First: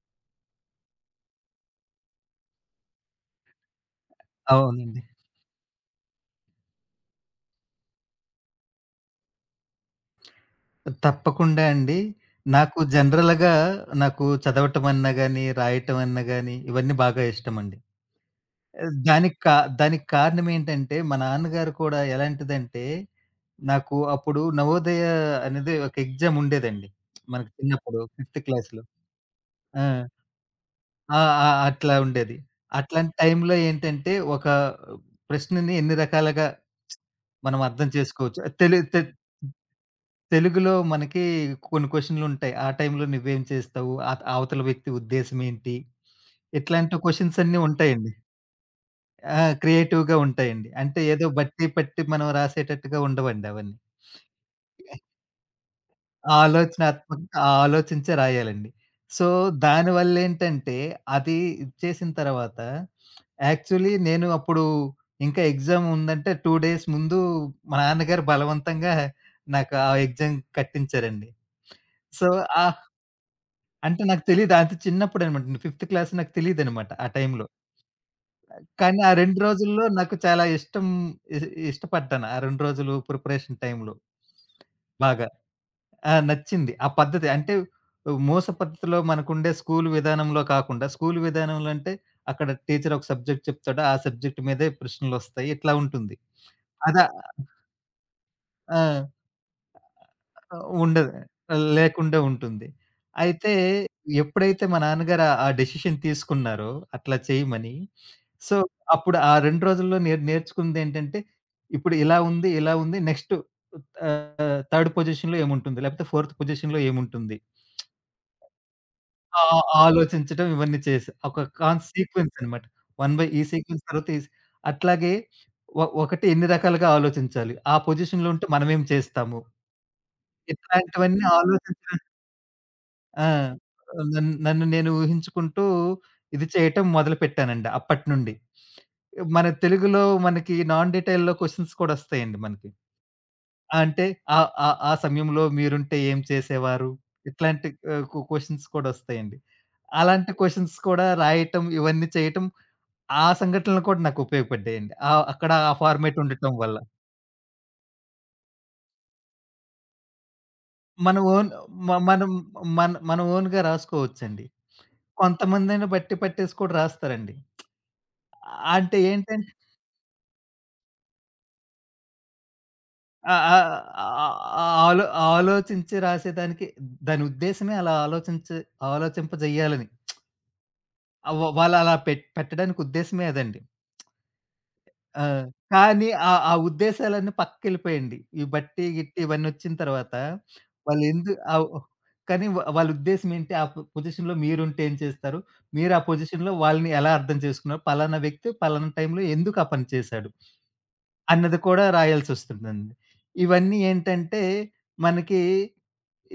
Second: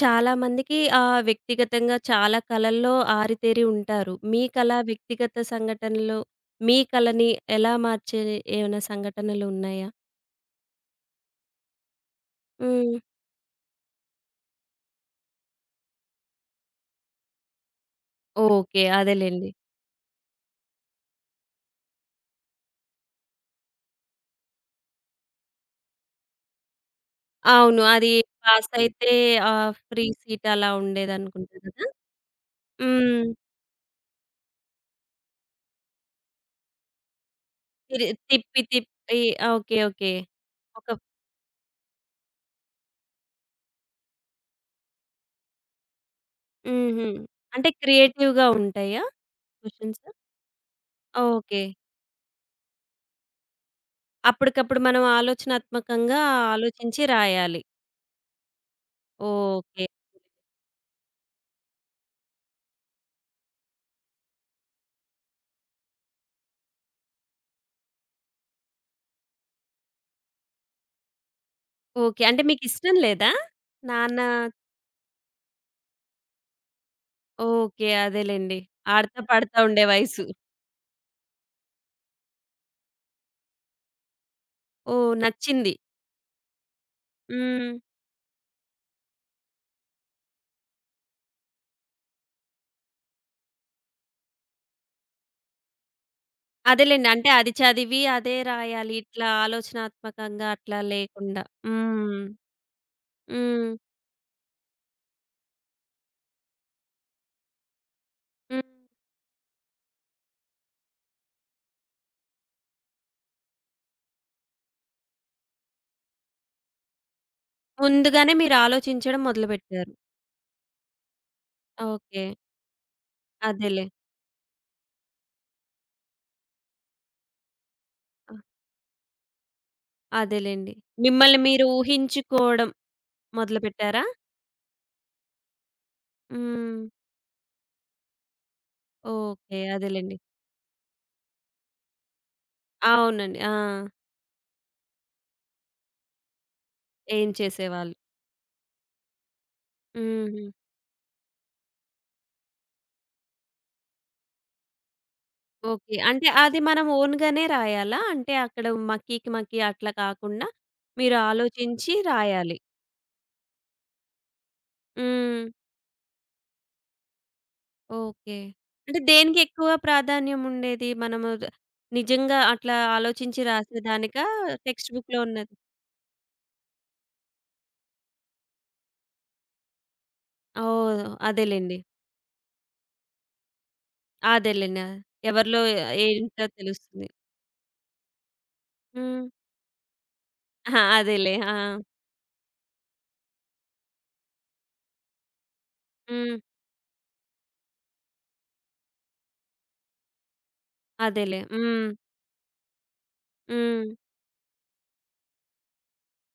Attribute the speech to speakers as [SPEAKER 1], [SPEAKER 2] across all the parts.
[SPEAKER 1] చాలామందికి వ్యక్తిగతంగా చాలా కలల్లో ఆరితేరి ఉంటారు. మీ కళ,
[SPEAKER 2] అవునండి.
[SPEAKER 1] వ్యక్తిగత సంఘటనలు మీ కళని ఎలా మార్చే ఏమైనా సంఘటనలు ఉన్నాయా?
[SPEAKER 2] తప్పకుండా అండి. నాకు
[SPEAKER 1] హ్మ్.
[SPEAKER 2] జనరల్‌గా నాకు చదవటం అన్నా గాని, రాయటం అన్నా గాని ఇవన్నీ బాగా ఇష్టమండి.
[SPEAKER 1] ఓకే.
[SPEAKER 2] ఆహ్, దానికి
[SPEAKER 1] అదేలెండి.
[SPEAKER 2] కా దానికి కారణం ఏంటంటే, మా నాన్నగారు కూడా ఎలాంటిదంటే, నాకు అప్పుడు నవోదయ అనేది ఒక ఎగ్జామ్ ఉండేదండి. మనకు
[SPEAKER 1] అవును.
[SPEAKER 2] చిన్నప్పుడు
[SPEAKER 1] అది
[SPEAKER 2] ఫిఫ్త్
[SPEAKER 1] పాస్
[SPEAKER 2] క్లాస్‌లో.
[SPEAKER 1] అయితే
[SPEAKER 2] ఆ!
[SPEAKER 1] ఫ్రీ సీట్ అలా
[SPEAKER 2] ఆ! ఆ!
[SPEAKER 1] ఉండేదనుకుంటా కదా!
[SPEAKER 2] అట్లా ఉండేది. అట్లాంటి
[SPEAKER 1] హ్మ్.
[SPEAKER 2] టైంలో ఏంటంటే, ఒక ప్రశ్నని ఎన్ని రకాలుగా మనం అర్థం చేసుకోవచ్చు.
[SPEAKER 1] తిప్పి
[SPEAKER 2] తెలి తె
[SPEAKER 1] తిప్పి ఆ, ఓకే. ఓకే.
[SPEAKER 2] తెలుగులో
[SPEAKER 1] ఒక
[SPEAKER 2] మనకి కొన్ని క్వెషన్‌లుంటాయి. ఆ టైంలో నువ్వేం చేస్తావు? అవతల వ్యక్తి ఉద్దేశ్యం ఏంటి? ఇట్లాంటి
[SPEAKER 1] హుహు.
[SPEAKER 2] క్వెషన్స్ అన్నీ
[SPEAKER 1] అంటే
[SPEAKER 2] ఉంటాయండి.
[SPEAKER 1] క్రియేటివ్‌గా ఉంటాయా
[SPEAKER 2] ఆ!
[SPEAKER 1] క్వెషన్స్?
[SPEAKER 2] క్రియేటివ్‌గా ఉంటాయండి. అంటే ఏదో
[SPEAKER 1] ఓకే.
[SPEAKER 2] బట్టి పట్టి మనం రాసేటట్టుగా ఉండవండి అవన్నీ.
[SPEAKER 1] అప్పటికప్పుడు మనం ఆలోచనాత్మకంగా ఆలోచించి
[SPEAKER 2] ఆలోచనాత్మకంగా
[SPEAKER 1] రాయాలి.
[SPEAKER 2] ఆలోచించే రాయాలండి. So,
[SPEAKER 1] okay.
[SPEAKER 2] దానివల్లేంటంటే అది ఇచ్చేసిన తర్వాత యాక్చువల్లీ నేను అప్పుడు ఇంకా ఎగ్జామ్ ఉందంటే 2 డేస్ ముందు మా నాన్నగారు బలవంతంగా నాకు ఆ ఎగ్జామ్ కట్టించారండి.
[SPEAKER 1] ఓకే.
[SPEAKER 2] సో,
[SPEAKER 1] అంటే
[SPEAKER 2] ఆ
[SPEAKER 1] మీకిష్టం లేదా?
[SPEAKER 2] అంటే
[SPEAKER 1] నాన్న
[SPEAKER 2] నాకు తెలీదు. అది చిన్నప్పుడనమాట. నేను ఫిఫ్త్ క్లాస్ నాకు తెలీదనమాట ఆ టైంలో.
[SPEAKER 1] ఓకే. అదేలెండి.
[SPEAKER 2] కానీ ఆ
[SPEAKER 1] ఆడతా
[SPEAKER 2] 2
[SPEAKER 1] పాడుతా ఉండే
[SPEAKER 2] రోజుల్లో నాకు
[SPEAKER 1] వయసు.
[SPEAKER 2] చాలా ఇష్టం ఇ ఇష్టపడ్డాను. ఆ 2 రోజులు ప్రిపరేషన్ టైంలో.
[SPEAKER 1] ఓహ్!
[SPEAKER 2] బాగా.
[SPEAKER 1] నచ్చింది.
[SPEAKER 2] ఆ! నచ్చింది. ఆ పద్ధతి. అంటే
[SPEAKER 1] హ్మ్.
[SPEAKER 2] మూస పద్ధతిలో మనకుండే స్కూలు విధానంలో కాకుండా, స్కూలు విధానంలో అంటే అక్కడ టీచర్ ఒక సబ్జెక్ట్ చెప్తాడు. ఆ సబ్జెక్ట్ మీదే ప్రశ్నలొస్తాయి. ఇట్లా ఉంటుంది. అదా
[SPEAKER 1] అదేలెండి. అంటే అది చదివి, అదే రాయాలి.
[SPEAKER 2] ఆ!
[SPEAKER 1] ఇట్లా ఆలోచనాత్మకంగా
[SPEAKER 2] ఆ!
[SPEAKER 1] అట్లా
[SPEAKER 2] ఉండదు.
[SPEAKER 1] లేకుండా. హ్మ్.
[SPEAKER 2] లేకుండా ఉంటుంది. అయితే
[SPEAKER 1] హ్మ్.
[SPEAKER 2] ఎప్పుడైతే మా నాన్నగారు ఆ డెసిషన్ తీసుకున్నారో అట్లా చేయమని, సో,
[SPEAKER 1] హ్మ్.
[SPEAKER 2] అప్పుడు ఆ 2 రోజుల్లో నేను నేర్చుకుందేంటంటే, ఇప్పుడు ఇలా ఉంది, ఇలా ఉంది. నెక్స్ట్ థర్డ్ పొజిషన్‌లో ఏముంటుంది? లేకపోతే ఫోర్త్ పొజిషన్‌లో ఏముంటుంది?
[SPEAKER 1] ముందుగానే మీరు ఆలోచించడం
[SPEAKER 2] ఆ ఆ
[SPEAKER 1] మొదలుపెట్టారు.
[SPEAKER 2] ఆలోచించడం ఇవన్నీ చేశా. ఒక
[SPEAKER 1] ఓకే.
[SPEAKER 2] సీక్వెన్స్ అనమాట. 1 బై ఈ
[SPEAKER 1] అదేలే.
[SPEAKER 2] సీక్వెన్స్ తర్వాత ఈ అట్లాగే ఒకటి ఎన్ని రకాలుగా ఆలోచించాలి? ఆ పొజిషన్‌లో
[SPEAKER 1] ఆ!
[SPEAKER 2] ఉంటే మనమేం చేస్తాము?
[SPEAKER 1] అదేలెండి.
[SPEAKER 2] ఇట్లాంటివన్నీ
[SPEAKER 1] మిమ్మల్ని మీరు
[SPEAKER 2] ఆలోచించడం.
[SPEAKER 1] ఊహించుకోవడం
[SPEAKER 2] ఆ!
[SPEAKER 1] మొదలుపెట్టారా?
[SPEAKER 2] నన్ను నేను ఊహించుకుంటూ ఇది
[SPEAKER 1] హ్మ్.
[SPEAKER 2] చేయటం మొదలుపెట్టానండి అప్పటినుండి. మన
[SPEAKER 1] ఓకే.
[SPEAKER 2] తెలుగులో
[SPEAKER 1] అదేలెండి.
[SPEAKER 2] మనకి నాన్ డీటెయిల్‌లో క్వెషన్స్ కూడా వస్తాయండి మనకి.
[SPEAKER 1] అవునండి. ఆ!
[SPEAKER 2] అంటే ఆ ఆ ఆ సమయంలో మీరుంటే ఏం చేసేవారు?
[SPEAKER 1] ఏం
[SPEAKER 2] ఇట్లాంటి
[SPEAKER 1] చేసేవాళ్ళు.
[SPEAKER 2] ఆహ్, క్వ క్వెషన్స్ కూడా వస్తాయండి. అలాంటి
[SPEAKER 1] హుహు.
[SPEAKER 2] క్వెషన్స్ కూడా రాయటం ఇవన్నీ చేయటం ఆ సంఘటనలు కూడా నాకు ఉపయోగపడ్డాయండి. అక్కడ ఆ
[SPEAKER 1] ఓకే.
[SPEAKER 2] ఫార్మాట్
[SPEAKER 1] అంటే
[SPEAKER 2] ఉండటం
[SPEAKER 1] అది
[SPEAKER 2] వల్ల.
[SPEAKER 1] మనం ఓన్‌గానే రాయాలా? అంటే అక్కడ మక్కీకి మక్కీ అట్లా కాకుండా మీరు
[SPEAKER 2] మన ఓన్
[SPEAKER 1] ఆలోచించి
[SPEAKER 2] మ మనం
[SPEAKER 1] రాయాలి.
[SPEAKER 2] మన మన ఓన్‌గా రాసుకోవచ్చండి.
[SPEAKER 1] హ్మ్.
[SPEAKER 2] కొంతమందేమో బట్టి పట్టేసి కూడా రాస్తారండి.
[SPEAKER 1] ఓకే.
[SPEAKER 2] అంటే
[SPEAKER 1] అంటే
[SPEAKER 2] ఏంటంటే
[SPEAKER 1] దేనికి ఎక్కువ ప్రాధాన్యం ఉండేది? మనము ద నిజంగా అట్లా ఆలోచించి
[SPEAKER 2] ఆహ్, ఆహ్,
[SPEAKER 1] రాసేదానికా
[SPEAKER 2] ఆహ్, ఆహ్,
[SPEAKER 1] టెక్స్ట్
[SPEAKER 2] ఆలో
[SPEAKER 1] బుక్‌లో ఉన్నది?
[SPEAKER 2] ఆలోచించి రాసేదానికి దాని ఉద్దేశ్యమే అలా ఆలోచించి ఆలోచింపజేయాలని.
[SPEAKER 1] ఓహ్!
[SPEAKER 2] ఆహ్, వ
[SPEAKER 1] అదేలెండి.
[SPEAKER 2] వాళ్ళలా పెట్టడానికి ఉద్దేశ్యమే అదండి.
[SPEAKER 1] అదేలెండి. ఆ!
[SPEAKER 2] ఆ!
[SPEAKER 1] ఎవరిలో
[SPEAKER 2] కానీ ఆ
[SPEAKER 1] ఏంటో
[SPEAKER 2] ఆ
[SPEAKER 1] తెలుస్తుంది.
[SPEAKER 2] ఉద్దేశాలన్నీ పక్కకెళ్ళిపోయాయండి. ఈ బట్టి, గిట్టి
[SPEAKER 1] హ్మ్.
[SPEAKER 2] ఇవన్నొచ్చిన తర్వాత
[SPEAKER 1] అహా! అదేలే. ఆ!
[SPEAKER 2] ఓహ్! కానీ వాళ్ళ ఉద్దేశ్యం ఏంటి? ఆ పొజిషన్‌లో మీరుంటే ఏం చేస్తారు? మీరు ఆ
[SPEAKER 1] హ్మ్.
[SPEAKER 2] పొజిషన్‌లో వాళ్ళని ఎలా అర్థం చేసుకున్నారు? పలానా వ్యక్తి పలానా టైంలో ఎందుకు ఆ పని చేశాడు?
[SPEAKER 1] అదేలే.
[SPEAKER 2] అన్నది
[SPEAKER 1] హ్మ్.
[SPEAKER 2] కూడా రాయాల్సొస్తుందండి. ఇవన్నీ
[SPEAKER 1] హ్మ్.
[SPEAKER 2] ఏంటంటే, మనకి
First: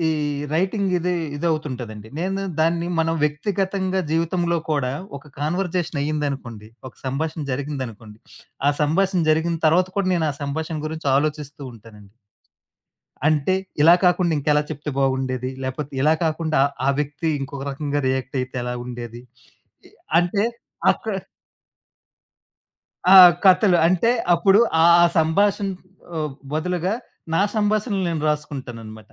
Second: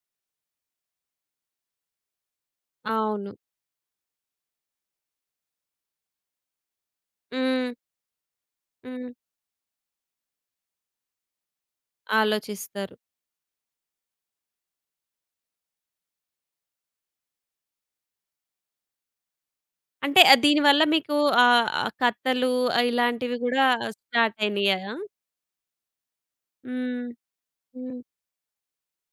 [SPEAKER 2] ఈ రైటింగ్ ఇదవుతుంటదండి. నేను దాన్ని మనం
[SPEAKER 1] అవును.
[SPEAKER 2] వ్యక్తిగతంగా జీవితంలో కూడా ఒక కన్వర్జేషన్ అయ్యిందనుకోండి, ఒక సంభాషణ
[SPEAKER 1] హ్మ్.
[SPEAKER 2] జరిగిందనుకోండి, ఆ
[SPEAKER 1] హ్మ్.
[SPEAKER 2] సంభాషణ జరిగిన తర్వాత కూడా నేను ఆ సంభాషణ గురించి ఆలోచిస్తూ ఉంటానండి.
[SPEAKER 1] ఆలోచిస్తారు.
[SPEAKER 2] అంటే ఇలా కాకుండా ఇంకెలా చెప్తే బాగుండేది? లేపోతే ఇలా కాకుండా ఆ ఆ వ్యక్తి ఇంకొక రకంగా రియాక్ట్ అయితే ఎలా ఉండేది? ఇ
[SPEAKER 1] అంటే
[SPEAKER 2] అంటే
[SPEAKER 1] దీనివల్ల
[SPEAKER 2] అక్కడ
[SPEAKER 1] మీకు ఆహ్, ఆహ్, కథలు
[SPEAKER 2] ఆ!
[SPEAKER 1] ఇలాంటివి గూడా
[SPEAKER 2] కథలు. అంటే
[SPEAKER 1] స్టార్ట్
[SPEAKER 2] అప్పుడు
[SPEAKER 1] అయినయ్యా?
[SPEAKER 2] ఆ ఆ సంభాషణ బదులుగా
[SPEAKER 1] హ్మ్.
[SPEAKER 2] నా
[SPEAKER 1] హ్మ్.
[SPEAKER 2] సంభాషణలు నేను రాసుకుంటాననమాట.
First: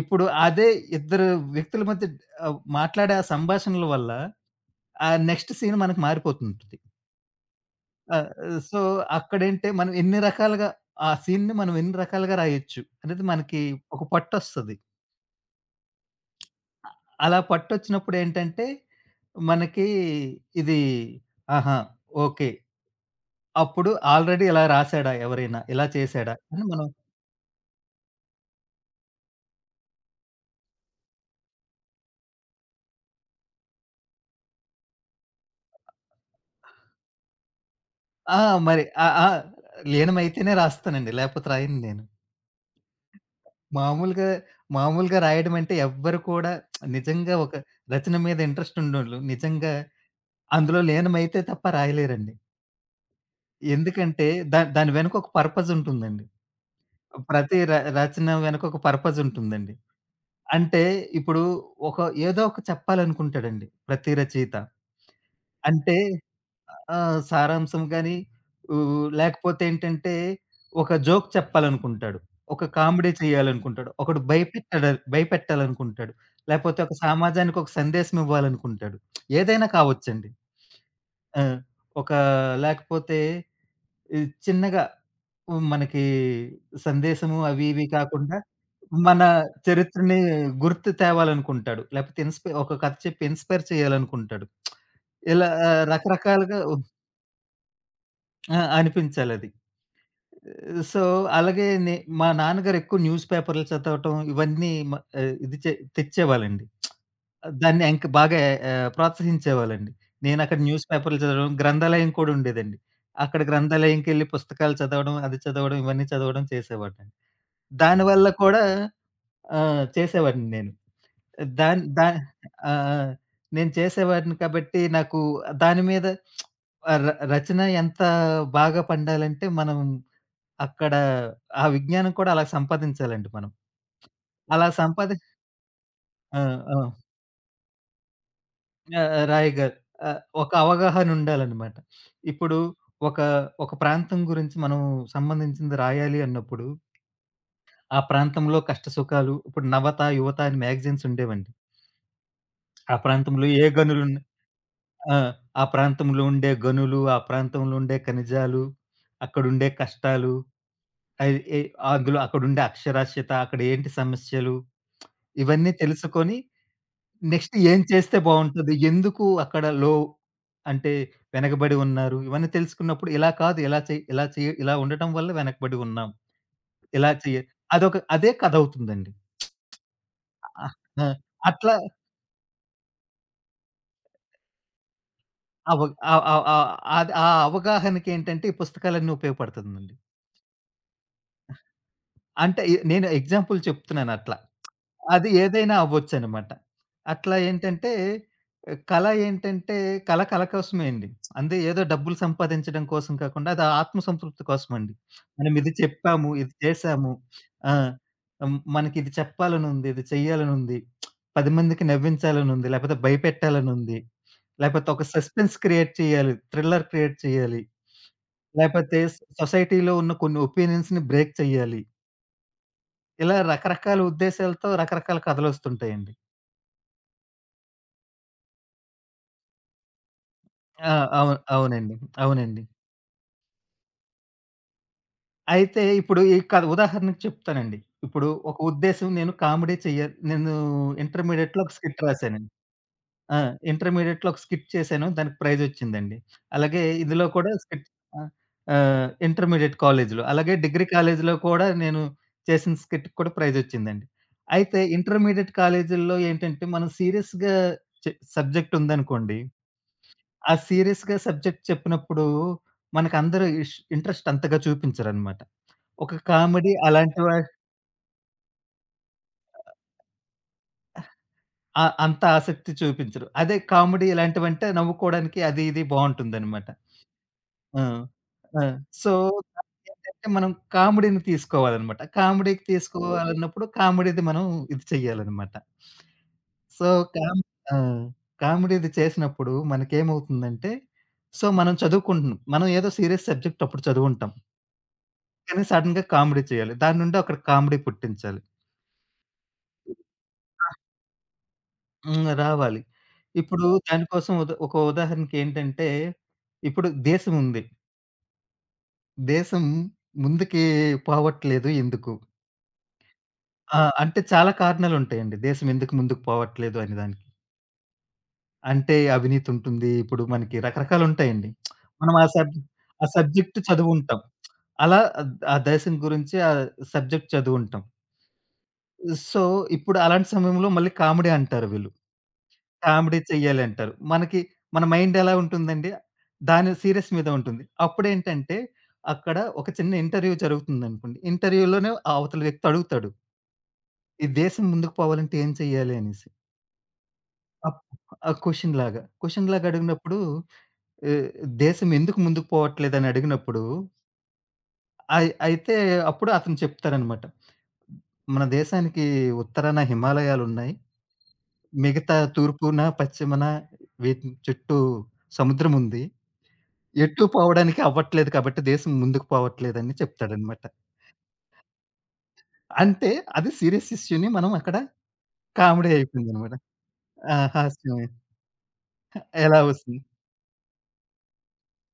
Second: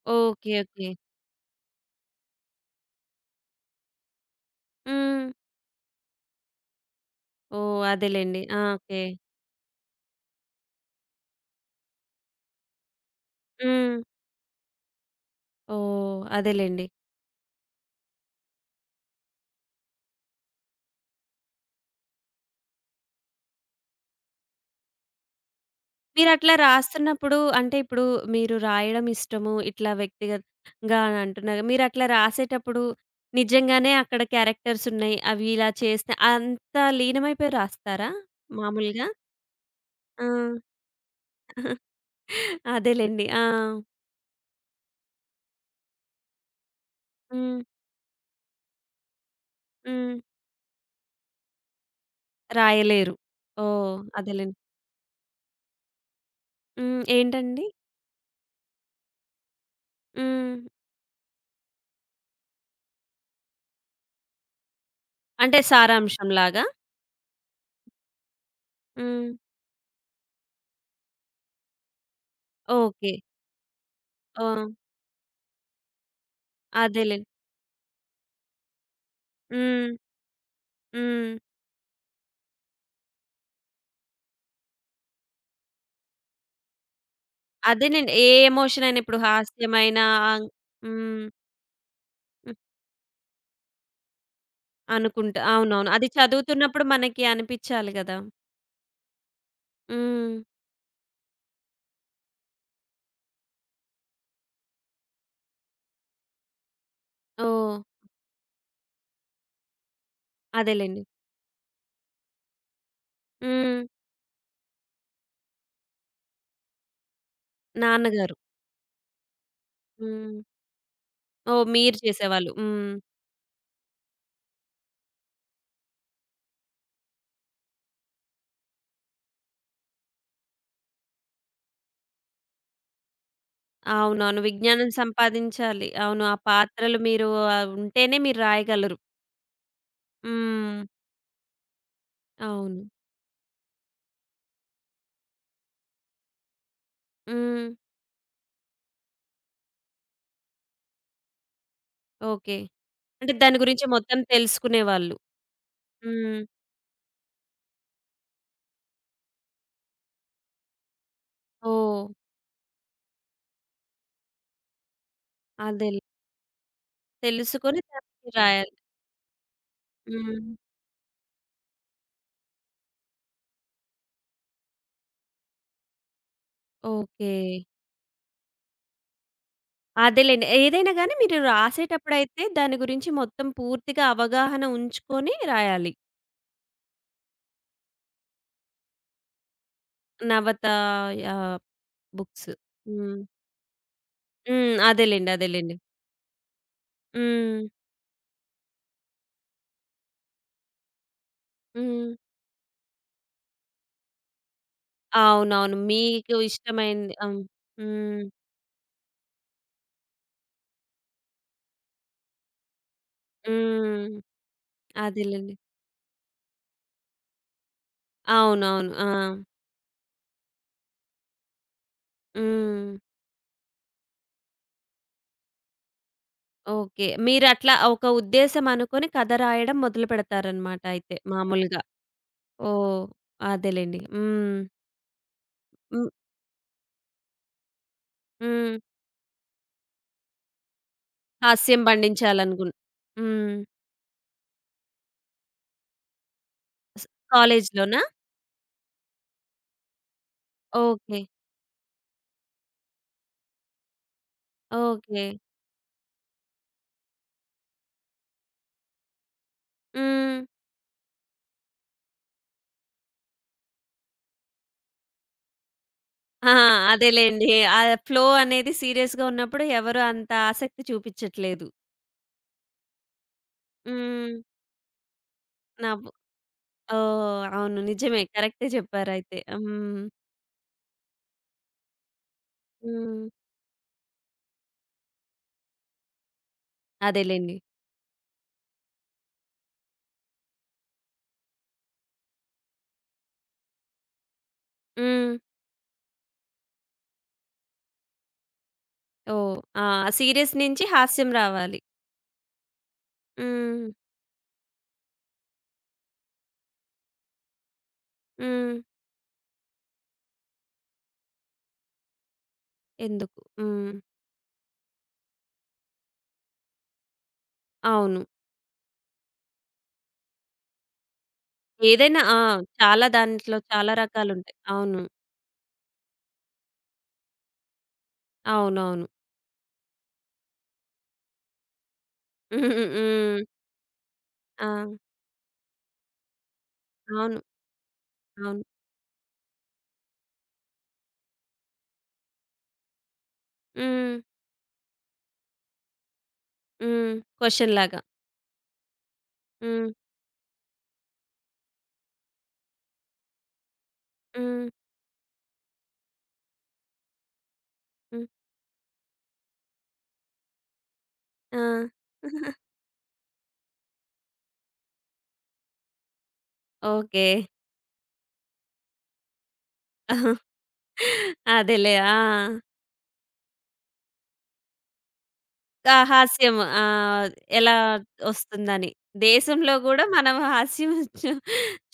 [SPEAKER 2] ఇప్పుడు
[SPEAKER 1] ఓకే.
[SPEAKER 2] అదే
[SPEAKER 1] ఓకే.
[SPEAKER 2] ఇద్దరు వ్యక్తుల మధ్య మాట్లాడే ఆ సంభాషణల వల్ల ఆ
[SPEAKER 1] హ్మ్.
[SPEAKER 2] నెక్స్ట్ సీన్ మనకు మారిపోతుంటది.
[SPEAKER 1] ఓహ్!
[SPEAKER 2] ఆ!
[SPEAKER 1] అదేలెండి. ఆ!
[SPEAKER 2] So,
[SPEAKER 1] okay.
[SPEAKER 2] అక్కడేంటే మనం ఎన్ని రకాలుగా ఆ సీన్‌ని మనం ఎన్ని రకాలుగా రాయొచ్చు అనేది మనకి
[SPEAKER 1] హ్మ్.
[SPEAKER 2] ఒక పట్టొస్తది.
[SPEAKER 1] ఓహ్! అదేలెండి.
[SPEAKER 2] అలా పట్టొచ్చినప్పుడేంటంటే మనకి ఇది ఆహా! ఓకే. అప్పుడు ఆల్రెడీ ఇలా రాసాడా ఎవరైనా? ఇలా చేసాడా?
[SPEAKER 1] మీరట్లా
[SPEAKER 2] అని మనం
[SPEAKER 1] రాస్తున్నప్పుడు అంటే ఇప్పుడు మీరు రాయడం ఇష్టము, ఇట్లా వ్యక్తిగతంగా అని అంటున్నారు. మీరట్లా రాసేటప్పుడు నిజంగానే అక్కడ క్యారెక్టర్స్ ఉన్నాయి. అవి ఇలా చేస్తే అంత లీనమైపోయి రాస్తారా
[SPEAKER 2] ఆ! మరి ఆ!
[SPEAKER 1] మామూలుగా?
[SPEAKER 2] ఆ!
[SPEAKER 1] ఆ!
[SPEAKER 2] లీనమైతేనే రాస్తానండి. లేపోతే రాయను నేను.
[SPEAKER 1] అదేలెండి. ఆ!
[SPEAKER 2] మామూలుగా, మామూలుగా రాయడం అంటే ఎవ్వరు కూడా నిజంగా ఒక
[SPEAKER 1] హ్మ్.
[SPEAKER 2] రచన మీద ఇంట్రెస్ట్ ఉన్నోళ్ళు నిజంగా
[SPEAKER 1] హ్మ్.
[SPEAKER 2] అందులో లీనమైతే తప్ప రాయలేరండి.
[SPEAKER 1] రాయలేరు. ఓహ్!
[SPEAKER 2] ఎందుకంటే
[SPEAKER 1] అదేలెండి.
[SPEAKER 2] దాని వెనక ఒక పర్పస్ ఉంటుందండి.
[SPEAKER 1] హ్మ్.
[SPEAKER 2] ప్రతి
[SPEAKER 1] ఏంటండి?
[SPEAKER 2] రచన వెనక ఒక పర్పస్ ఉంటుందండి.
[SPEAKER 1] హ్మ్.
[SPEAKER 2] అంటే ఇప్పుడు ఒక ఏదో ఒక చెప్పాలనుకుంటాడండి ప్రతి రచయిత.
[SPEAKER 1] అంటే
[SPEAKER 2] అంటే
[SPEAKER 1] సారాంశంలాగా?
[SPEAKER 2] ఆ! సారాంశం గాని ఊ
[SPEAKER 1] హ్మ్.
[SPEAKER 2] లేకపోతే ఏంటంటే ఒక జోక్ చెప్పాలనుకుంటాడు. ఒక కామెడీ
[SPEAKER 1] ఓకే.
[SPEAKER 2] చేయాలనుకుంటాడు. ఒకడు
[SPEAKER 1] ఆ!
[SPEAKER 2] భయపెట్టాడ భయపెట్టాలనుకుంటాడు. లేపోతే ఒక
[SPEAKER 1] అదేలెండి.
[SPEAKER 2] సమాజానికి ఒక సందేశం ఇవ్వాలనుకుంటాడు. ఏదైనా
[SPEAKER 1] హ్మ్.
[SPEAKER 2] కావచ్చండి.
[SPEAKER 1] హ్మ్.
[SPEAKER 2] ఆ! ఒక లేకపోతే ఈ చిన్నగా మనకి సందేశము అవి ఇవి
[SPEAKER 1] అదేనండి. ఏ
[SPEAKER 2] కాకుండా
[SPEAKER 1] ఎమోషన్ అయినా ఇప్పుడు
[SPEAKER 2] మన
[SPEAKER 1] హాస్యమైన
[SPEAKER 2] చరిత్రని
[SPEAKER 1] ఆహ్,
[SPEAKER 2] గుర్తు
[SPEAKER 1] హ్మ్.
[SPEAKER 2] తేవాలనుకుంటాడు. లేపోతే
[SPEAKER 1] హ్మ్.
[SPEAKER 2] ఒక కథ చెప్పి ఇన్‌స్పైర్ చేయాలనుకుంటాడు.
[SPEAKER 1] అనుకుంటా.
[SPEAKER 2] ఇలా
[SPEAKER 1] అవునవును. అది
[SPEAKER 2] రకరకాలుగా
[SPEAKER 1] చదువుతున్నప్పుడు మనకి అనిపిచ్చాలి గదా!
[SPEAKER 2] ఆ! అనిపించాలది.
[SPEAKER 1] హ్మ్.
[SPEAKER 2] సో, అలాగే మా నాన్నగారు ఎక్కువ న్యూస్ పేపర్లు చదవటం ఇవన్నీ మ ఆహ్, ఇది చే తెచ్చేవాళ్ళండి.
[SPEAKER 1] ఓహ్!
[SPEAKER 2] దాన్ని ఇంక బాగా ప్రోత్సహించేవాళ్ళండి. నేనక్కడ న్యూస్
[SPEAKER 1] అదేలెండి.
[SPEAKER 2] పేపర్లు చదవడం, గ్రంథాలయం కూడా ఉండేదండి. అక్కడ
[SPEAKER 1] హ్మ్.
[SPEAKER 2] గ్రంథాలయంకెళ్ళి పుస్తకాలు చదవడం, అది చదవడం, ఇవన్నీ చదవడం చేసేవాడినండి. దానివల్ల
[SPEAKER 1] నాన్నగారు.
[SPEAKER 2] కూడా
[SPEAKER 1] హ్మ్.
[SPEAKER 2] చేసేవాడిని నేను.
[SPEAKER 1] ఓహ్!
[SPEAKER 2] దాన్
[SPEAKER 1] మీరు
[SPEAKER 2] దా
[SPEAKER 1] చేసేవాళ్ళు.
[SPEAKER 2] ఆ!
[SPEAKER 1] హ్మ్.
[SPEAKER 2] ఆ! నేను చేసేవాడిని కాబట్టి నాకు దాని మీద రచన ఎంత బాగా పండాలంటే మనం అక్కడ ఆ విజ్ఞానం కూడా అలా సంపాదించాలండి మనం.
[SPEAKER 1] అవునవును.
[SPEAKER 2] అలా
[SPEAKER 1] విజ్ఞానం
[SPEAKER 2] సంపాది
[SPEAKER 1] సంపాదించాలి. అవును. ఆ
[SPEAKER 2] ఆ! ఆ!
[SPEAKER 1] పాత్రలు మీరు ఉంటేనే మీరు రాయగలరు.
[SPEAKER 2] ఆ! రాయగల్ ఒక
[SPEAKER 1] హ్మ్.
[SPEAKER 2] అవగాహన ఉండాలనమాట. ఇప్పుడు
[SPEAKER 1] అవును.
[SPEAKER 2] ఒక, ఒక ప్రాంతం గురించి మనం సంబంధించింది రాయాలి అన్నప్పుడు,
[SPEAKER 1] హ్మ్.
[SPEAKER 2] ఆ ప్రాంతంలో కష్ట సుఖాలు ఇప్పుడు 'నవత, యువత' అని మ్యాగజైన్స్ ఉండేవండి.
[SPEAKER 1] ఓకే.
[SPEAKER 2] ఆ
[SPEAKER 1] అంటే
[SPEAKER 2] ప్రాంతంలో
[SPEAKER 1] దాని
[SPEAKER 2] ఏ
[SPEAKER 1] గురించి మొత్తం
[SPEAKER 2] గనులున్నా
[SPEAKER 1] తెలుసుకునేవాళ్ళు.
[SPEAKER 2] ఆ! ఆ ప్రాంతంలో
[SPEAKER 1] హ్మ్.
[SPEAKER 2] ఉండే గనులు, ఆ ప్రాంతంలో ఉండే ఖనిజాలు, అక్కడుండే కష్టాలు, అయి ఎ
[SPEAKER 1] ఓహ్!
[SPEAKER 2] అందులో అక్కడుండే అక్షరాస్యత, అక్కడ ఏంటి సమస్యలు, ఇవన్నీ
[SPEAKER 1] అదేలే.
[SPEAKER 2] తెలుసుకొని నెక్స్ట్
[SPEAKER 1] తెలుసుకొని
[SPEAKER 2] ఏం చేస్తే
[SPEAKER 1] దానికి రాయాలి.
[SPEAKER 2] బావుంటది? ఎందుకు అక్కడ
[SPEAKER 1] హ్మ్.
[SPEAKER 2] అంటే వెనకబడి ఉన్నారు? ఇవన్నీ తెలుసుకున్నప్పుడు ఇలా కాదు, ఇలా ఉండటం వల్ల వెనకబడి ఉన్నాం. ఇలా
[SPEAKER 1] ఓకే.
[SPEAKER 2] చెయ్య అదొక అదే కథవుతుందండి.
[SPEAKER 1] అదేలెండి.
[SPEAKER 2] ఆహ్,
[SPEAKER 1] ఏదైనా
[SPEAKER 2] ఆ! ఆ,
[SPEAKER 1] గాని మీరు
[SPEAKER 2] అట్లా
[SPEAKER 1] రాసేటప్పుడైతే దాని గురించి మొత్తం పూర్తిగా అవగాహన ఉంచుకొని
[SPEAKER 2] అవ
[SPEAKER 1] రాయాలి.
[SPEAKER 2] ఆహ్, ఆహ్, ఆహ్, అది ఆ అవగాహనకేంటంటే ఈ పుస్తకాలన్నీ ఉపయోగపడుతుందండి.
[SPEAKER 1] నవత యాహ్! బుక్స్.
[SPEAKER 2] అంటే నేను
[SPEAKER 1] హ్మ్.
[SPEAKER 2] ఎగ్జాంపుల్ చెప్తున్నానట్లా.
[SPEAKER 1] హ్మ్.
[SPEAKER 2] అది
[SPEAKER 1] అదేలెండి.
[SPEAKER 2] ఏదైనా
[SPEAKER 1] అదేలెండి.
[SPEAKER 2] అవ్వొచ్చనమాట. అట్లా
[SPEAKER 1] హ్మ్.
[SPEAKER 2] ఏంటంటే ఆహ్, కళ ఏంటంటే కళ కళ కోసమే అండి. అందే ఏదో
[SPEAKER 1] హ్మ్.
[SPEAKER 2] డబ్బులు సంపాదించడం కోసం కాకుండా అది ఆత్మ సంతృప్తి కోసమండి. మనం ఇది
[SPEAKER 1] అవునవును.
[SPEAKER 2] చెప్పాము,
[SPEAKER 1] మీకు
[SPEAKER 2] ఇది చేశాము.
[SPEAKER 1] ఇష్టమైంది. అవును.
[SPEAKER 2] ఆ!
[SPEAKER 1] హ్మ్.
[SPEAKER 2] హ్మ్. మనకిది చెప్పాలనుంది, ఇది చెయ్యాలనుంది, 10 మందికి నవ్వించాలనుంది, లేపోతే భయపెట్టాలనుంది,
[SPEAKER 1] హ్మ్.
[SPEAKER 2] లేపోతే ఒక
[SPEAKER 1] అదేలెండి.
[SPEAKER 2] సస్పెన్స్ క్రియేట్ చేయాలి, థ్రిల్లర్ క్రియేట్ చేయాలి,
[SPEAKER 1] అవునవును.
[SPEAKER 2] లేపోతే
[SPEAKER 1] ఆ!
[SPEAKER 2] సొసైటీలో ఉన్న కొన్ని ఒపీనియన్స్‌ని బ్రేక్ చెయ్యాలి.
[SPEAKER 1] హ్మ్.
[SPEAKER 2] ఇలా రకరకాల ఉద్దేశాలతో రకరకాల కథలొస్తుంటాయండి.
[SPEAKER 1] ఓకే. మీరట్లా ఒక ఉద్దేశ్యం అనుకుని కథ రాయడం మొదలు పెడతారనమాట
[SPEAKER 2] ఆ!
[SPEAKER 1] అయితే
[SPEAKER 2] అవును.
[SPEAKER 1] మామూలుగా.
[SPEAKER 2] అవునండి. అవునండి.
[SPEAKER 1] ఓహ్! అదేలెండి. హ్మ్.
[SPEAKER 2] అయితే
[SPEAKER 1] హ్మ్.
[SPEAKER 2] ఇప్పుడు ఈ కథ ఉదాహరణకు చెప్తానండి. ఇప్పుడు ఒక
[SPEAKER 1] హ్మ్.
[SPEAKER 2] ఉద్దేశ్యం నేను కామెడీ చెయ్యాలి. నేను ఇంటర్మీడియేట్‌లో ఒక
[SPEAKER 1] హాస్యం
[SPEAKER 2] స్కిట్ రాసానండి.
[SPEAKER 1] పండించాలనుకున్
[SPEAKER 2] ఆ!
[SPEAKER 1] హ్మ్.
[SPEAKER 2] ఇంటర్మీడియేట్‌లో ఒక స్కిట్ చేశాను. దానికి ప్రైజ్ వచ్చిందండి. అలాగే
[SPEAKER 1] స్
[SPEAKER 2] ఇందులో కూడా స్కిట్
[SPEAKER 1] కాలేజులోనా?
[SPEAKER 2] ఆహ్, ఆహ్, ఇంటర్మీడియేట్ కాలేజీలో. అలాగే డిగ్రీ
[SPEAKER 1] ఓకే.
[SPEAKER 2] కాలేజీలో కూడా నేను చేసిన స్కిట్‌కి కూడా ప్రైజ్ వచ్చిందండి. అయితే
[SPEAKER 1] ఓకే.
[SPEAKER 2] ఇంటర్మీడియేట్ కాలేజీల్లో ఏంటంటే మనం సీరియస్‌గా చె సబ్జెక్ట్ ఉందనుకోండి,
[SPEAKER 1] హ్మ్.
[SPEAKER 2] ఆ సీరియస్‌గా సబ్జెక్ట్ చెప్పినప్పుడు మనకందరూ ఇంట్రెస్ట్ అంతగా చూపించరనమాట. ఒక
[SPEAKER 1] ఆ!
[SPEAKER 2] కామెడీ అలాంటి వా
[SPEAKER 1] అదేలెండి. ఆ ఫ్లో అనేది సీరియస్‌గా ఉన్నప్పుడు ఎవరు అంత ఆసక్తి చూపిచ్చట్లేదు.
[SPEAKER 2] ఆ! అంత ఆసక్తి చూపించరు. అదే కామెడీ
[SPEAKER 1] హ్మ్.
[SPEAKER 2] ఇలాంటివంటే నవ్వుకోవడానికి అది ఇది
[SPEAKER 1] నవ్వు
[SPEAKER 2] బావుంటుందనమాట.
[SPEAKER 1] ఓహ్! అవును.
[SPEAKER 2] ఆ!
[SPEAKER 1] నిజమే.
[SPEAKER 2] ఆ!
[SPEAKER 1] కరెక్టే
[SPEAKER 2] సో,
[SPEAKER 1] చెప్పారయితే. హ్మ్.
[SPEAKER 2] దానికేంటంటే మనం కామెడీని తీసుకోవాలనమాట. కామెడీకి
[SPEAKER 1] హ్మ్.
[SPEAKER 2] తీసుకోవాలన్నప్పుడు కామెడీది మనం ఇది చెయ్యాలనమాట. సో, కామ్
[SPEAKER 1] అదేలెండి.
[SPEAKER 2] ఆ! కామెడీది చేసినప్పుడు మనకేమవుతుందంటే, సో, మనం చదువుకుంటున్నాం. మనం ఏదో సీరియస్ సబ్జెక్ట్ అప్పుడు చదువుంటాం.
[SPEAKER 1] హ్మ్.
[SPEAKER 2] కానీ సడెన్‌గా కామెడీ చేయాలి. దాని నుండి అక్కడ కామెడీ పుట్టించాలి.
[SPEAKER 1] ఓహ్! ఆ! సీరియస్ నుంచి హాస్యం రావాలి.
[SPEAKER 2] హ్మ్. రావాలి. ఇప్పుడు
[SPEAKER 1] హ్మ్.
[SPEAKER 2] దానికోసం ఒక ఉదాహరణకి ఏంటంటే, ఇప్పుడు దేశం ఉంది.
[SPEAKER 1] హ్మ్.
[SPEAKER 2] దేశం ముందుకి పోవట్లేదు ఎందుకు?
[SPEAKER 1] ఎందుకు?
[SPEAKER 2] ఆ!
[SPEAKER 1] హ్మ్.
[SPEAKER 2] అంటే చాలా కారణాలుంటాయండి. దేశం ఎందుకు ముందుకు పోవట్లేదు అనే దానికి.
[SPEAKER 1] అవును.
[SPEAKER 2] అంటే అవినీతి ఉంటుంది. ఇప్పుడు మనకి రకరకాలుంటాయండి. మనం
[SPEAKER 1] ఏదైనా ఆ! చాలా
[SPEAKER 2] ఆ
[SPEAKER 1] దాంట్లో
[SPEAKER 2] సబ్జెక్ట్
[SPEAKER 1] చాలా
[SPEAKER 2] చదువుంటాం.
[SPEAKER 1] రకాలుంటాయి.
[SPEAKER 2] అలా
[SPEAKER 1] అవును.
[SPEAKER 2] ఆ దేశం గురించి ఆ సబ్జెక్ట్ చదువుంటాం.
[SPEAKER 1] అవునవును.
[SPEAKER 2] సో, ఇప్పుడు అలాంటి సమయంలో మళ్ళీ కామెడీ అంటారు వీళ్ళు.
[SPEAKER 1] హ్మ్.
[SPEAKER 2] కామెడీ
[SPEAKER 1] హ్మ్.
[SPEAKER 2] చెయ్యాలంటారు. మనకి
[SPEAKER 1] ఆ!
[SPEAKER 2] మన మైండ్ ఎలా ఉంటుందండి? దాని సీరియస్ మీద
[SPEAKER 1] అవును.
[SPEAKER 2] ఉంటుంది. అప్పుడేంటంటే,
[SPEAKER 1] అవును.
[SPEAKER 2] అక్కడ ఒక చిన్న ఇంటర్వ్యూ జరుగుతుందనుకోండి. ఇంటర్వ్యూలోనే అవతల వ్యక్తి అడుగుతాడు.
[SPEAKER 1] హ్మ్.
[SPEAKER 2] "ఈ దేశం ముందుకు పోవాలంటే ఏం చెయ్యాలి?" అనేసి.
[SPEAKER 1] హ్మ్. క్వెషన్
[SPEAKER 2] అప్
[SPEAKER 1] లాగా.
[SPEAKER 2] ఆ క్వెషన్ లాగా. క్వెషన్ లాగా
[SPEAKER 1] హ్మ్.
[SPEAKER 2] అడిగినప్పుడు ఆహ్, దేశం ఎందుకు ముందుకు పోవట్లేదని అడిగినప్పుడు
[SPEAKER 1] హ్మ్.
[SPEAKER 2] అయితే అప్పుడు అతను చెప్తారనమాట.
[SPEAKER 1] హ్మ్.
[SPEAKER 2] "మన దేశానికి ఉత్తరాన హిమాలయాలున్నాయి.
[SPEAKER 1] ఆ!
[SPEAKER 2] మిగతా తూర్పున, పశ్చిమన వీటి చుట్టూ సముద్రముంది."
[SPEAKER 1] ఓకే.
[SPEAKER 2] ఎటు పోవడానికి అవ్వట్లేదు కాబట్టి దేశం ముందుకు పోవట్లేదని చెప్తాడనమాట.
[SPEAKER 1] అదేలే. ఆ!
[SPEAKER 2] అంటే అది సీరియస్ ఇష్యూని మనం అక్కడ కామెడీ
[SPEAKER 1] ఆ!
[SPEAKER 2] అయిపోయిందనమాట.
[SPEAKER 1] హాస్యం.
[SPEAKER 2] ఆ!
[SPEAKER 1] ఎలా
[SPEAKER 2] హాస్యం
[SPEAKER 1] ఒస్తుందని.
[SPEAKER 2] ఎలా
[SPEAKER 1] దేశంలో
[SPEAKER 2] వస్తుంది?
[SPEAKER 1] గూడా మనం హాస్యం చూ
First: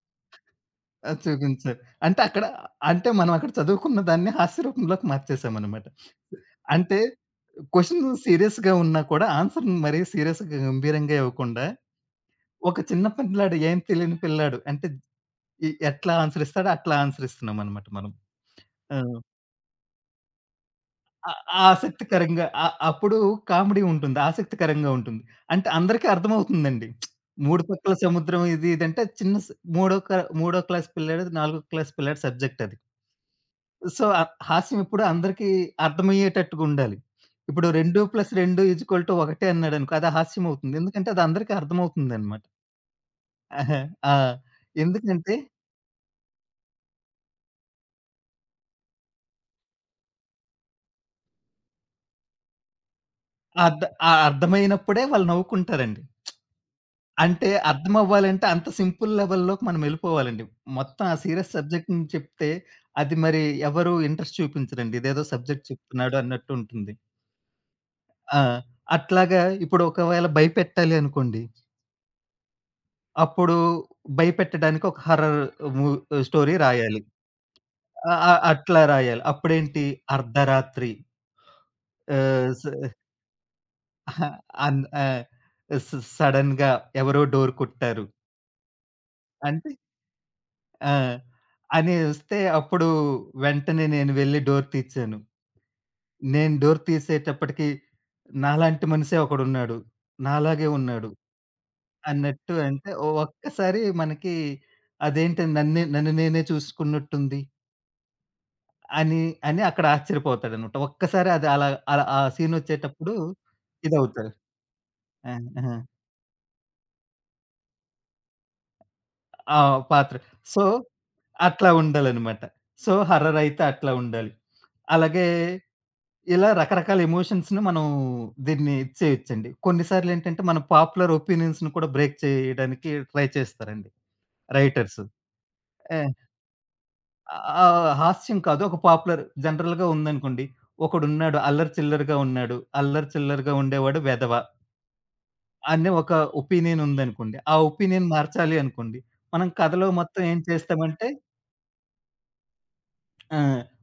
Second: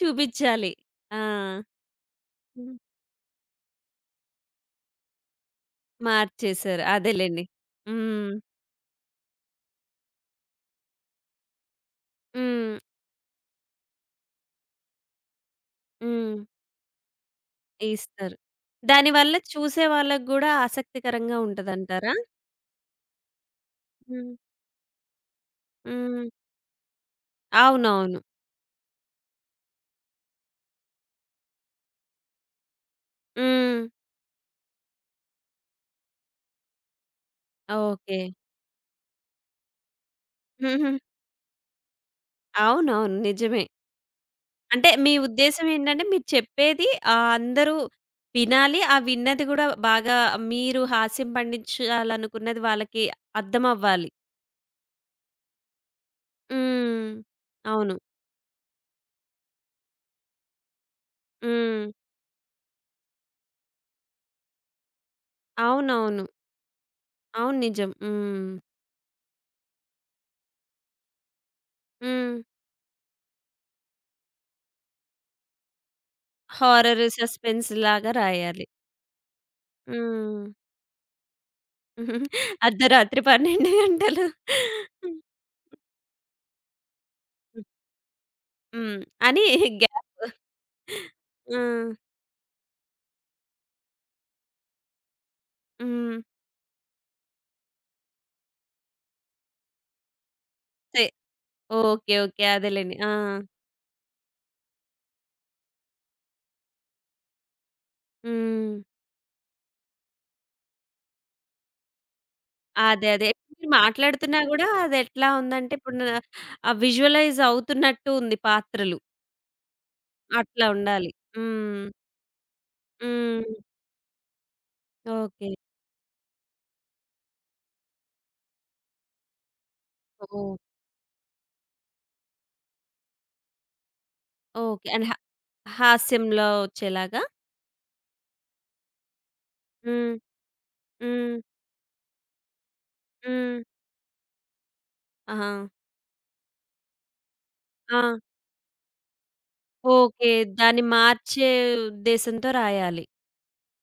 [SPEAKER 1] చూపిచ్చాలి.
[SPEAKER 2] ఆ!
[SPEAKER 1] ఆ!
[SPEAKER 2] చూపించారు. అంటే అక్కడ
[SPEAKER 1] హ్మ్.
[SPEAKER 2] అంటే మనం అక్కడ చదువుకున్న దాన్ని హాస్య రూపంలోకి మార్చేసామనమాట.
[SPEAKER 1] మార్చేశారు.
[SPEAKER 2] అంటే
[SPEAKER 1] అదేలెండి.
[SPEAKER 2] క్వెషన్
[SPEAKER 1] హ్మ్.
[SPEAKER 2] సీరియస్‌గా ఉన్నా కూడా ఆన్సర్‌ని మరీ సీరియస్‌గా గంభీరంగా ఇవ్వకుండా
[SPEAKER 1] హ్మ్.
[SPEAKER 2] ఒక చిన్న పిల్లాడు ఏం తెలియని పిల్లాడు అంటే ఎట్లా
[SPEAKER 1] హ్మ్.
[SPEAKER 2] ఆన్సర్ ఇస్తాడో అట్లా ఆన్సర్ ఇస్తున్నామనమాట మనం.
[SPEAKER 1] ఇస్తారు.
[SPEAKER 2] ఆ!
[SPEAKER 1] దానివల్ల చూసే వాళ్ళకి గూడా
[SPEAKER 2] ఆ
[SPEAKER 1] ఆసక్తికరంగా
[SPEAKER 2] ఆ
[SPEAKER 1] ఉంటదంటారా?
[SPEAKER 2] ఆసక్తికరంగా అ అప్పుడు కామెడీ ఉంటుంది.
[SPEAKER 1] హ్మ్.
[SPEAKER 2] ఆసక్తికరంగా ఉంటుంది. అంటే అందరికీ
[SPEAKER 1] హ్మ్.
[SPEAKER 2] అర్థమవుతుందండి. మూడు పక్కల
[SPEAKER 1] అవునవును.
[SPEAKER 2] సముద్రం ఇది ఇదంటే చిన్న స్ మూడో క మూడో క్లాస్ పిల్లాడిది, నాలుగో క్లాస్ పిల్లాడి సబ్జెక్ట్ అది.
[SPEAKER 1] హ్మ్.
[SPEAKER 2] సో, ఆ హాస్యం ఎప్పుడు అందరికీ అర్థమయ్యేటట్టుగా ఉండాలి. ఇప్పుడు 2
[SPEAKER 1] ఓకే.
[SPEAKER 2] + 2 = 1 అన్నాడనుకో అది హాస్యం అవుతుంది.
[SPEAKER 1] హుహు.
[SPEAKER 2] ఎందుకంటే అది అందరికీ అర్థమవుతుందన్నమాట.
[SPEAKER 1] అవునవును. నిజమే.
[SPEAKER 2] ఆహా! ఆ!
[SPEAKER 1] అంటే మీ
[SPEAKER 2] ఎందుకంటే
[SPEAKER 1] ఉద్దేశ్యం ఏంటంటే మీరు చెప్పేది అందరూ వినాలి. ఆ విన్నది గూడా బాగా మీరు హాస్యం పండించాలనుకున్నది వాళ్ళకి
[SPEAKER 2] ఆ అర్థ
[SPEAKER 1] అర్థమవ్వాలి.
[SPEAKER 2] ఆ అర్థమైనప్పుడే వాళ్ళు నవ్వుకుంటారండి.
[SPEAKER 1] హ్మ్.
[SPEAKER 2] అంటే
[SPEAKER 1] అవును.
[SPEAKER 2] అర్థమవ్వాలంటే అంత సింపుల్ లెవెల్‌లోకి మనం ఎళ్ళిపోవాలండి. మొత్తం ఆ సీరియస్
[SPEAKER 1] హ్మ్.
[SPEAKER 2] సబ్జెక్ట్‌ని చెప్తే అది మరి ఎవరు ఇంట్రెస్ట్ చూపించరండి. ఇదేదో సబ్జెక్ట్ చెప్తున్నాడు
[SPEAKER 1] అవునవును.
[SPEAKER 2] అన్నట్టు ఉంటుంది.
[SPEAKER 1] అవును. నిజం.
[SPEAKER 2] ఆ!
[SPEAKER 1] హ్మ్.
[SPEAKER 2] అట్లాగా ఇప్పుడు ఒకవేళ భయపెట్టాలి అనుకోండి.
[SPEAKER 1] హ్మ్.
[SPEAKER 2] అప్పుడు భయపెట్టడానికి ఒక హారర్ మూ స్టోరీ రాయాలి.
[SPEAKER 1] హారర్, సస్పెన్స్ లాగా
[SPEAKER 2] ఆహ్, ఆహ్,
[SPEAKER 1] రాయాలి.
[SPEAKER 2] అట్లా రాయాలి. అప్పుడేంటి
[SPEAKER 1] హ్మ్.
[SPEAKER 2] అర్ధరాత్రి ఆహ్, స
[SPEAKER 1] అర్ధరాత్రి 12 గంటలు.
[SPEAKER 2] అన్ ఆహ్, స సడెన్‌గా ఎవరో డోర్ కొట్టారు.
[SPEAKER 1] హ్మ్. అని
[SPEAKER 2] అంటే
[SPEAKER 1] గ్యాప్
[SPEAKER 2] ఆ!
[SPEAKER 1] ఆ!
[SPEAKER 2] అని వస్తే అప్పుడు వెంటనే నేను వెళ్లి డోర్ తీచ్చాను.
[SPEAKER 1] హ్మ్.
[SPEAKER 2] నేను డోర్ తీసేటప్పటికి నాలాంటి మనిషే ఒకడున్నాడు. నాలాగే
[SPEAKER 1] సే
[SPEAKER 2] ఉన్నాడు
[SPEAKER 1] ఓకే. ఓకే.
[SPEAKER 2] అన్నట్టు అంటే
[SPEAKER 1] అదేలెండి. ఆ!
[SPEAKER 2] ఒక్కసారి మనకి అదేంటి నన్ను నేనే చూసుకున్నట్టుంది
[SPEAKER 1] హ్మ్.
[SPEAKER 2] అని, అని అక్కడ ఆశ్చర్యపోతాడన్నమాట. ఒక్కసారి అది అలా అలా ఆ
[SPEAKER 1] అదే.
[SPEAKER 2] సీనొచ్చేటప్పుడు
[SPEAKER 1] అదే. మీరు
[SPEAKER 2] ఇదవుతారు.
[SPEAKER 1] మాట్లాడుతున్నా గూడా అదెట్లా
[SPEAKER 2] ఆ!
[SPEAKER 1] ఉందంటే
[SPEAKER 2] ఆ!
[SPEAKER 1] ఇప్పుడు న విజువలైజ్ అవుతున్నట్టు ఉంది పాత్రలు.
[SPEAKER 2] ఆ పాత్ర. సో,
[SPEAKER 1] అట్లా ఉండాలి.
[SPEAKER 2] అట్లా
[SPEAKER 1] హ్మ్.
[SPEAKER 2] ఉండాలన్నమాట. సో, హర్రర్
[SPEAKER 1] హ్మ్.
[SPEAKER 2] అయితే అట్లా ఉండాలి. అలాగే
[SPEAKER 1] ఓకే.
[SPEAKER 2] ఇలా రకరకాల ఎమోషన్స్‌ని మనం దీన్ని ఇది చేయొచ్చండి. కొన్నిసార్లు ఏంటంటే,
[SPEAKER 1] ఓహ్!
[SPEAKER 2] మన పాపులర్ ఒపీనియన్స్‌ని కూడా బ్రేక్ చేయడానికి ట్రై చేస్తారండి
[SPEAKER 1] ఓకే.
[SPEAKER 2] రైటర్స్.
[SPEAKER 1] అండ్ హ
[SPEAKER 2] ఏ
[SPEAKER 1] హాస్యంలో వచ్చేలాగా?
[SPEAKER 2] హాస్యం కాదు ఒక పాపులర్ జనరల్‌గా
[SPEAKER 1] హ్మ్.
[SPEAKER 2] ఉందనుకోండి.
[SPEAKER 1] హ్మ్.
[SPEAKER 2] ఒకడున్నాడు అల్లరి చిల్లరగా ఉన్నాడు. అల్లరి చిల్లరగా
[SPEAKER 1] హ్మ్.
[SPEAKER 2] ఉండేవాడు వెధవ
[SPEAKER 1] ఆహా!
[SPEAKER 2] అనే ఒక ఒపీనియన్ ఉందనుకోండి. ఆ
[SPEAKER 1] ఆ!
[SPEAKER 2] ఒపీనియన్ మార్చాలి అనుకోండి. మనం కథలో మొత్తం
[SPEAKER 1] ఓకే.
[SPEAKER 2] ఏం
[SPEAKER 1] దాన్ని
[SPEAKER 2] చేస్తామంటే
[SPEAKER 1] మార్చే ఉద్దేశంతో రాయాలి.
[SPEAKER 2] ఆ!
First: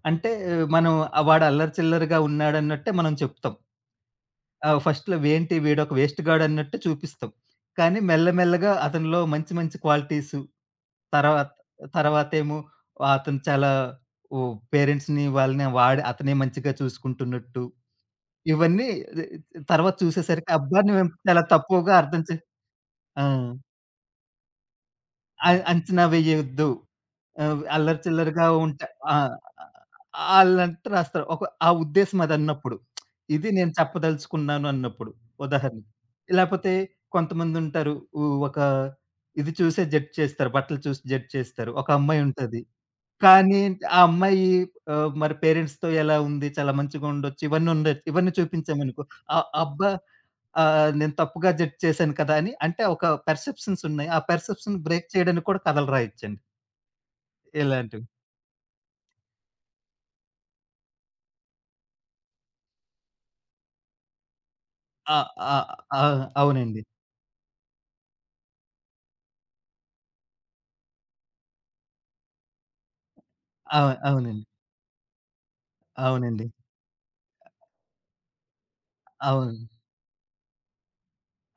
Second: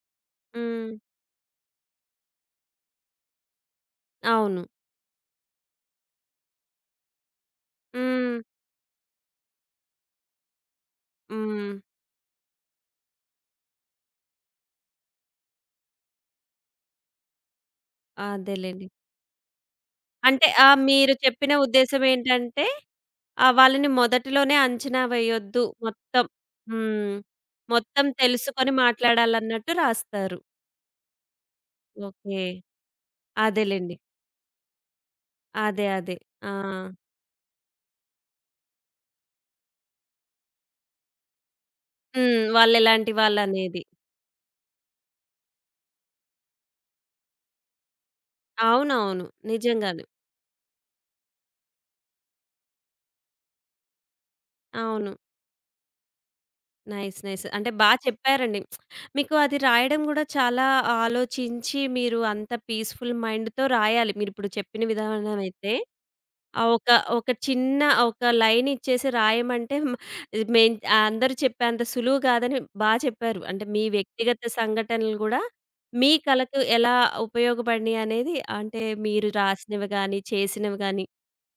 [SPEAKER 2] అంటే
[SPEAKER 1] హ్మ్.
[SPEAKER 2] మనం ఆ వాడు అల్లరి చిల్లరగా ఉన్నాడన్నట్టే మనం చెప్తాం.
[SPEAKER 1] అవును.
[SPEAKER 2] ఆ! ఫస్ట్‌లో ఏంటి వీడొక వేస్ట్ గాడు అన్నట్టు చూపిస్తాం. కానీ
[SPEAKER 1] హ్మ్.
[SPEAKER 2] మెల్లమెల్లగా అతనిలో మంచి మంచి క్వాలిటీసు, తర్వాత
[SPEAKER 1] హ్మ్.
[SPEAKER 2] తర్వాతేమో అతను చాలా ఓ పేరెంట్స్‌ని వాళ్ళని వాడు అతనే మంచిగా చూసుకుంటున్నట్టు
[SPEAKER 1] అదేలెండి.
[SPEAKER 2] ఇవన్నీ తర్వాత
[SPEAKER 1] అంటే
[SPEAKER 2] చూసేసరికి అబ్బాయిని మేము
[SPEAKER 1] మీరు
[SPEAKER 2] చాలా
[SPEAKER 1] చెప్పిన
[SPEAKER 2] తక్కువగా
[SPEAKER 1] ఉద్దేశ్యం
[SPEAKER 2] అర్థం చే
[SPEAKER 1] ఏంటంటే
[SPEAKER 2] ఆ!
[SPEAKER 1] ఆ! వాళ్ళని మొదటిలోనే అంచనా వేయొద్దు
[SPEAKER 2] అంచనా
[SPEAKER 1] మొత్తం.
[SPEAKER 2] వేయొద్దు.
[SPEAKER 1] హ్మ్.
[SPEAKER 2] ఆహ్, అల్లరి
[SPEAKER 1] మొత్తం
[SPEAKER 2] చిల్లరగా
[SPEAKER 1] తెలుసుకొని
[SPEAKER 2] ఉంటా ఆ!
[SPEAKER 1] మాట్లాడాలన్నట్టు రాస్తారు.
[SPEAKER 2] ఆళ్ళంతా రాస్తారు. ఒక ఆ ఉద్దేశ్యం
[SPEAKER 1] ఓకే.
[SPEAKER 2] అదన్నప్పుడు. ఇది నేను
[SPEAKER 1] అదేలెండి.
[SPEAKER 2] చెప్పదలుచుకున్నాను అన్నప్పుడు
[SPEAKER 1] అదే.
[SPEAKER 2] ఉదాహరణకి.
[SPEAKER 1] అదే. ఆ!
[SPEAKER 2] లేపోతే కొంతమందుంటారు. ఉ ఒక ఇది చూసే జడ్జ్ చేస్తారు. బట్టలు చూసి జడ్జ్ చేస్తారు. ఒక
[SPEAKER 1] హ్మ్.
[SPEAKER 2] అమ్మాయుంటది.
[SPEAKER 1] వాళ్ళెలాంటి
[SPEAKER 2] కానీ
[SPEAKER 1] వాళ్ళనేది.
[SPEAKER 2] ఆ అమ్మాయి మరి పేరెంట్స్‌తో ఎలా ఉంది? చాలా మంచిగుండొచ్చు. ఇవన్నీ ఉండొచ్చు. ఇవన్నీ చూపించామనుకో
[SPEAKER 1] అవునవును.
[SPEAKER 2] ఆ ఆ అబ్బా!
[SPEAKER 1] నిజంగానే.
[SPEAKER 2] నేను తప్పుగా జడ్జ్ చేశాను కదా! అని అంటే ఒక పెర్సెప్షన్స్ ఉన్నాయి. ఆ పెర్సెప్షన్ బ్రేక్
[SPEAKER 1] అవును.
[SPEAKER 2] చేయడానికి కూడా కథలు రాయొచ్చండి.
[SPEAKER 1] నైస్. నైస్. అంటే బా
[SPEAKER 2] ఇలాంటివి.
[SPEAKER 1] చెప్పారండి. మీకు అది రాయడం గూడా చాలా ఆలోచించి మీరు అంత పీస్‌ఫుల్ మైండ్‌తో రాయాలి. మీరిప్పుడు చెప్పిన
[SPEAKER 2] ఆ!
[SPEAKER 1] విధానం
[SPEAKER 2] ఆ!
[SPEAKER 1] అయితే.
[SPEAKER 2] ఆ!
[SPEAKER 1] ఆ!
[SPEAKER 2] అవునండి.
[SPEAKER 1] ఒక చిన్న ఒక లైన్ ఇచ్చేసి రాయమంటే హ్మ్, మేం అందరూ చెప్పేంత సులువు కాదని బా చెప్పారు. అంటే మీ వ్యక్తిగత
[SPEAKER 2] అవునండి.
[SPEAKER 1] సంఘటనలు గూడా మీ
[SPEAKER 2] అవునండి.
[SPEAKER 1] కళకు ఎలా ఉపయోగపడినియి అనేది అంటే మీరు
[SPEAKER 2] అవును.
[SPEAKER 1] రాసినవి గాని, చేసినవి గాని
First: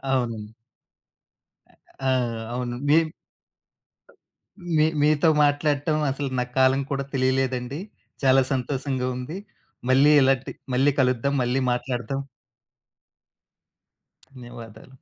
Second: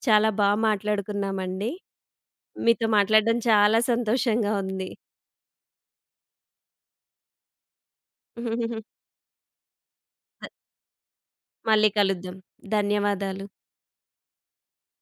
[SPEAKER 1] చాలా బా
[SPEAKER 2] అవునండి.
[SPEAKER 1] మాట్లాడుకున్నామండి.
[SPEAKER 2] ఆ! అవును.
[SPEAKER 1] మీతో
[SPEAKER 2] మీ
[SPEAKER 1] మాట్లాడడం చాలా సంతోషంగా
[SPEAKER 2] మీ
[SPEAKER 1] ఉంది.
[SPEAKER 2] మీతో మాట్లాడటం అసలు నా కాలం కూడా తెలియలేదండి. చాలా సంతోషంగా ఉంది. మళ్ళీ ఇలాంటి మళ్ళీ కలుద్దాం. మళ్ళీ
[SPEAKER 1] మళ్ళీ
[SPEAKER 2] మాట్లాడదాం.
[SPEAKER 1] కలుద్దాం. ధన్యవాదాలు.
[SPEAKER 2] ధన్యవాదాలు.